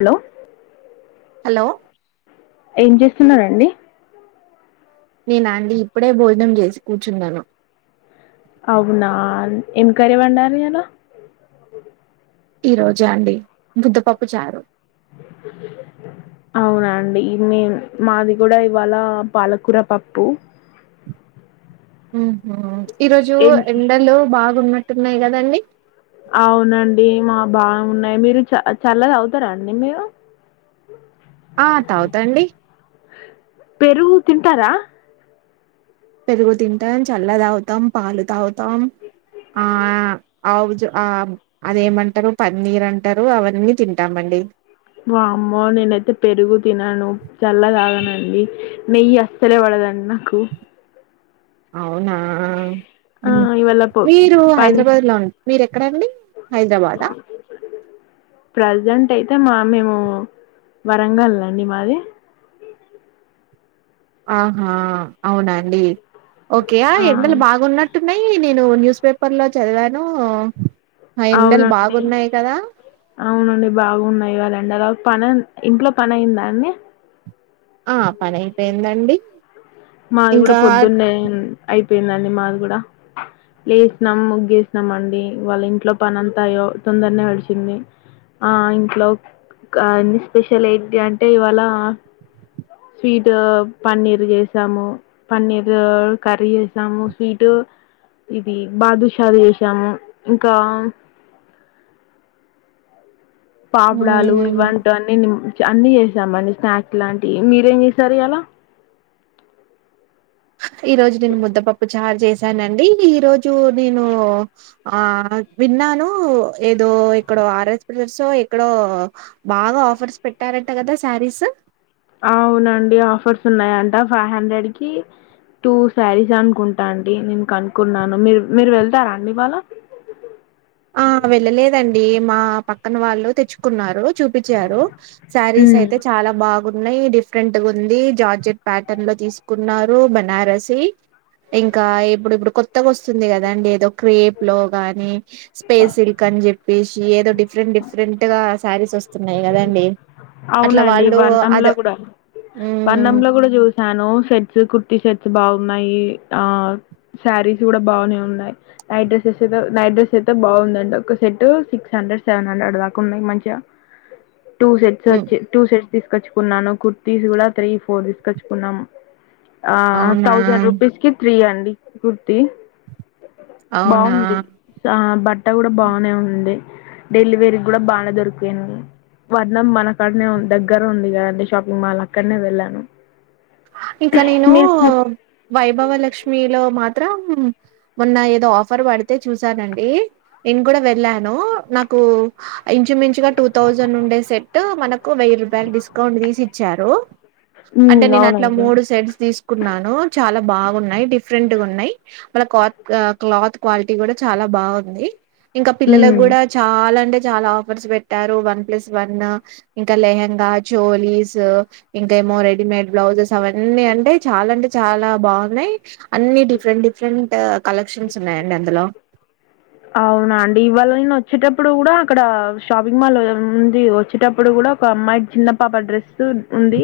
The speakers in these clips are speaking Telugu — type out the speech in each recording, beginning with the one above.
హలో హలో ఏం చేస్తున్నారండి నేనా అండి ఇప్పుడే భోజనం చేసి కూర్చున్నాను అవునా ఇంకా ఎవరున్నారు ఈయల ఈ రోజా అండి ముద్దపప్పు చారు అవునండి మే మాది కూడా ఇవాళ పాలకూర పప్పు ఉహుమ్ ఈ రోజు ఏం ఎండలో బాగున్నయ్ టున్నాయి కదండి అవునండి మా బాగున్నాయి మీరు చ చల్ల తాగుతారాండి మీరు ఆ తాగుతా అండి పెరుగు తింటారా పెరుగు తింటాం చెల్లాయి తాగుతాం పాలు తాగుతాం ఆ ఆవుజు ఆ అదేమంటారు పన్నీర్ అంటారు అవన్నీ తింటామండి వామ్మో నేనైతే పెరుగు తినను చల్లగ తాగానండి నెయ్యి అసలే పడదండి నాకు అవు అవునా ఆ ఉమ్ ఇవాళ పో మీరు పని హైదరాబాద్ లో మీరు ఎక్కడండి హైదరాబాద్ ఆ ప్రజెంట్ అయితే మా అమ్మ ఏం వరంగల్ అండి మాది ఆహా అవునండి ఓకే ఆ ఎండలు బాగున్నట్టున్నాయి నేను న్యూస్ పేపర్ లో చదివాను ఆ ఎండలు అవునండి బాగున్నాయి కదా అవునండి బాగున్నాయి కదండి అలా పన ఇంట్లో పని అయిందా అండి ఆ పని అయిపోయిందండి మాది కూడా ఇంకా పొద్దున్నే అయి పోయిందండి మాది కూడా లేసినాం ముగ్గేసినాం అండి వాళ్ళ ఇంట్లో పని అంతా అయ్యో తొందరనే గడిచిది ఆ ఇంట్లో ఆ స్పెషల్ ఏంటి అంటే ఇవాళ స్వీట్ పన్నీర్ చేసాము పన్నీర్ కర్రీ చేసాము స్వీటు ఇది బాదుషాలు చేసాము ఇంకా పాపుడలు మ్మ్ ఇవ్వంటి నిమ్ అన్నీ చేసాంమండి స్నాక్స్ లాంటివి మీరేం చేశారు ఇయ్యాల ఈ రోజు నేను ముద్దపప్పు చార్ చేసిన సరే అండి ఈరోజు నేను ఆ విన్నాను ఏదో ఇక్కడో ఆర్ఎస్ బ్రెజర్స్ ఎక్కడో బాగా ఆఫర్స్ పెట్టారంట కదా సరీస్ అవునండి ఆఫర్స్ ఉన్నాయంట ఫైవ్ హండ్రెడ్ కి టూ సరీస్ అనుకుంటా అండి నేను కనుక్కున్నాను మీరు మీరు వెళ్తారా అండి ఇవాళ ఆ వెళ్ళలేదండి మా పక్కన వాళ్ళు తెచ్చుకున్నారు చూపించారు సరీస్ హ్మ్. అయితే చాలా బాగు న్నాయి డిఫరెంట్ ఉంది జార్జెట్ ప్యాటర్న్ లో తీసుకున్నారు బనారస్ ఈ ఇంకా ఇప్పుడు ఇప్పుడు కొత్తగా వస్తుంది కదాండి ఏదో క్రేప్ లో గాని పెసిల్క్ అని చెప్పేసి ఏదో డిఫ రెట్ డిఫరెంట్ గా శారీస్ వస్తున్నాయి కదండి అట్లా అవునండి వాళ్ళు అద వర్ణంలో కూడా మ్మ్ వర్ణంలో కూడా చూసాను సెట్స్ కుర్తి సెట్స్ బాగున్నాయి ఆ సరీస్ కూడా బాగానే ఉన్నాయి నైట్ డ్రెసెస్ అయితే నైట్ డ్రెస్సెస్ అయితే బాగుందండి ఒక set six hundred seven hundred దాకా ఉన్నాయి మంచిగా అ టూ సెట్స్ మ్మ్ వచ్చి టూ సెట్స్ తీసుకొచ్చుకున్నాను కుర్తీస్ కూడా త్రీ ఫోర్ తీసుకొచ్చుకున్నాం ఆ అవునా తౌసెండ్ రూపీస్ కి త్రి అండి కుర్తి అవునా బాగుంది ఆ బట్ట కూడా బానే ఉంది డెలివరీ కూడా బాగా దొరికింది వర్ణం మన కాడనే ఉంది దగ్గర ఉంది కదండి షాపింగ్ మాల్ అక్కడనే వెళ్ళాను ఇంకా నేను మీరు షాప్ వైభవ లక్ష్మిలో మాత్ర మాత్రం మొన్న ఏదో ఆఫర్ పడితే చూసానండి నేను కూడా వెళ్ళాను నాకు ఇంచుమించుగా టూ తౌసెండ్ నుండి డే సెట్ మన కు వెయ్యి రూపాయ డిస్కౌంట్ తీచ్చారు అంటే హ్మ్ నేను ఇట్లా అవునండి. మూడు సెట్స్ తీసు న్నాను చాలా బాగున్నాయి డిఫరెంట్ గా ఉన్నాయి మళ్ళ కాత్ క్లాత్ క్వాలిటీ కూడా చాలా బాగుంది ఇంకా పిల్లలకు హ్మ్ కూడా చాలా అంటే చాలా ఆఫర్స్ పెట్టారు వన్ ప్లస్ వన్ ఇంకా లెహెంగా చోలీస్ ఇంకేమో రెడీ మేడ్ బ్లౌజెస్ అవన్నీ అంటే చాలా అంటే చాలా బాగున్నాయి అన్ని డిఫరెంట్ డిఫరెంట్ కలెక్షన్స్ ఉన్నాయండి అందులో అవునా అండి ఇవాళ నేను వచ్చేటప్పుడు కూడా అక్కడ షాపింగ్ మాల్ ఉంది వచ్చేటప్పుడు కూడా ఒక అమ్మాయి చిన్న పాప డ్రెస్ ఉంది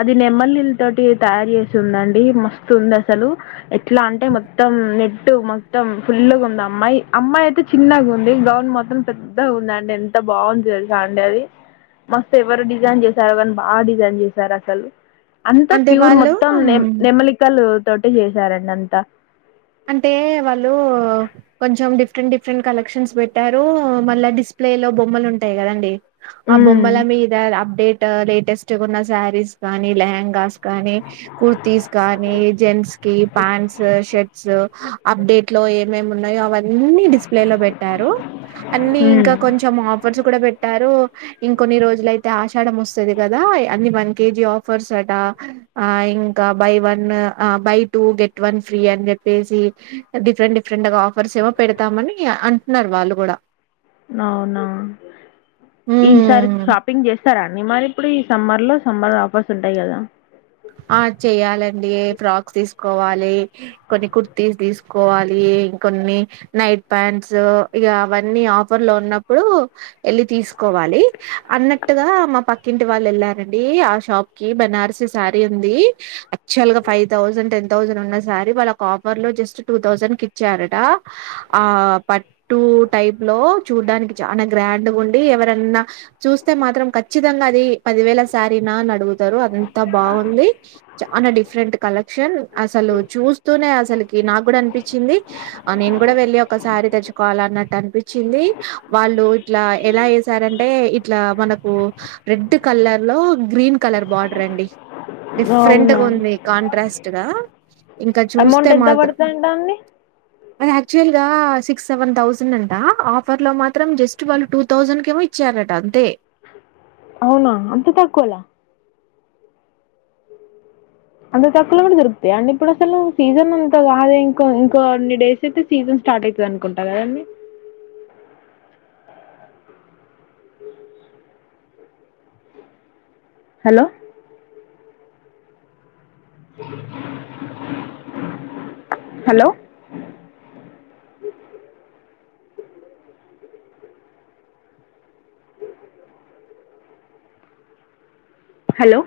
అది నెమలీల తోటి తయారు చేసి ఉందండి మస్తు ఉంది అసలు ఎట్లా అంటే మొత్తం నెట్టు మొత్తం ఫుల్గా ఉంది అమ్మాయి అమ్మాయి అయితే చిన్నగా ఉంది గౌన్ మొత్రం పెద్దగా ఉందండి ఎంత బాగుంది తెలుసా అండి అది మస్తు ఎవరు డిజైన్ చేశారో కానీ బాగా డిజైన్ చేశారు అసలు అంతా అంటే ప్యూర్ మొత్తం వాళ్ళు న నెమ్మలికలు తోటి చేసారండి అంతా అంటే వాళ్ళు కొంచెం డిఫరెంట్ డిఫరెంట్ కలెక్షన్స్ పెట్టారు మళ్ళా డిస్ప్లేలో బొమ్మలు ఉంటాయి కదండి ఆ బొమ్మల హ్మ్. మీ ఇద అప్డేట్ లేటెస్ట్గాన్న శారీస్ గానీ లహెంగాస్ కానీ కుర్తస్ కానీ జెంట్స్ కి ప్యాంట్స్ షర్ట్ అప్డేట్ లో ఏమే ఉన్నాయో అవన్నీ డిస్ప్లే లో పెట్టారు అన్ని ఇంకా హ్మ్. కొంచెం ఆఫర్స్ కూడా పెట్టారు ఇంకొన్ని రోజులయితే ఆషాఢ వస్తుది కదా అన్ని వన్ కేజీ ఆఫర్స్ అట ఆ ఇంకా buy one buy two get one free అని చెప్ప వేసి డిఫరెంట్ డిఫరెంట్గా ఆఫర్స్ ఏమో పెడతామని అంటున్నారు వాళ్ళు కూడా అవునా ఈసారి ఉమ్ షాపింగ్ చేస్తారా అడి మరి ఇప్పుడు ఈ సంబ లో సంబద ఆపస్ ఉంటాయి కదా ఆ చెయ్యాలండి ఫ్రాక్స్ తీసుకోవాలి కొ కుర్తీస్ తీసు వాలి ఇంకన్ని నైట్ ప్యాంట్స్ ఇ అవన్నీ ఆఫర్ లో ఉన్నప్పుడు వెళ్ళి తీసుకోవాలి అన్నట్టుగా మా పక్కింటి వాళ్ళు వెళ్ళారండి ఆ షాప్ కి బనార్సు శారీ ఉంది ఫవ్సండ్ టె సం ఉన్న సారీ వాళ్ళఫర్ లో జస్ట్ టూ సండ్ ఇచ్చారట ఆ పట్టు టైప్ లో చూడ్డానికి చ గండ్ ఉండి ఎవర చూస్తే మాత్రం కచ్చితంగా అది పది వేల సారీనా అని అడుగుతారు బాగుంది చాలా డిఫరెంట్ కలెక్షన్ అసలు చూస్తూనే అసలుకి నాకు కూడా అనిపించింది ఆ నేను కూడా వెళ్లి ఒకసారి తెచ్చుకోవాల అన్నట్టు అనిపించింది వాళ్ళు ఇట్లా ఎలా వసారంటే ఇట్లా మనకు రెడ్ కలర్ లో గ్రీన్ కలర్ బార్డర్ అండి అవునా డిఫరెంట్గా ఉంది కాంట్రాస్ట్ గా ఇంకా చూస్తే అమౌంట్ ఎంత మాత్రం పడుతుందంట అండి అది యాక్చువల్గా సిక్స్ సెవెన్ థౌజండ్ అంట ఆఫర్లో మాత్రం జస్ట్ వాళ్ళు టూ థౌజండ్కి ఏమో ఇచ్చారట అంతే అవునా అంత తకువలా అంత తక్కువలో కూడా దొరుకుతాయి అండి ఇప్పుడు అసలు సీజన్ ఉంత అదే ఇంకో ఇంకో అన్ని డేస్ అయితే సీజన్ స్టార్ట్ అవుతుంది అనుకుంటారు కద హలో హలో హలో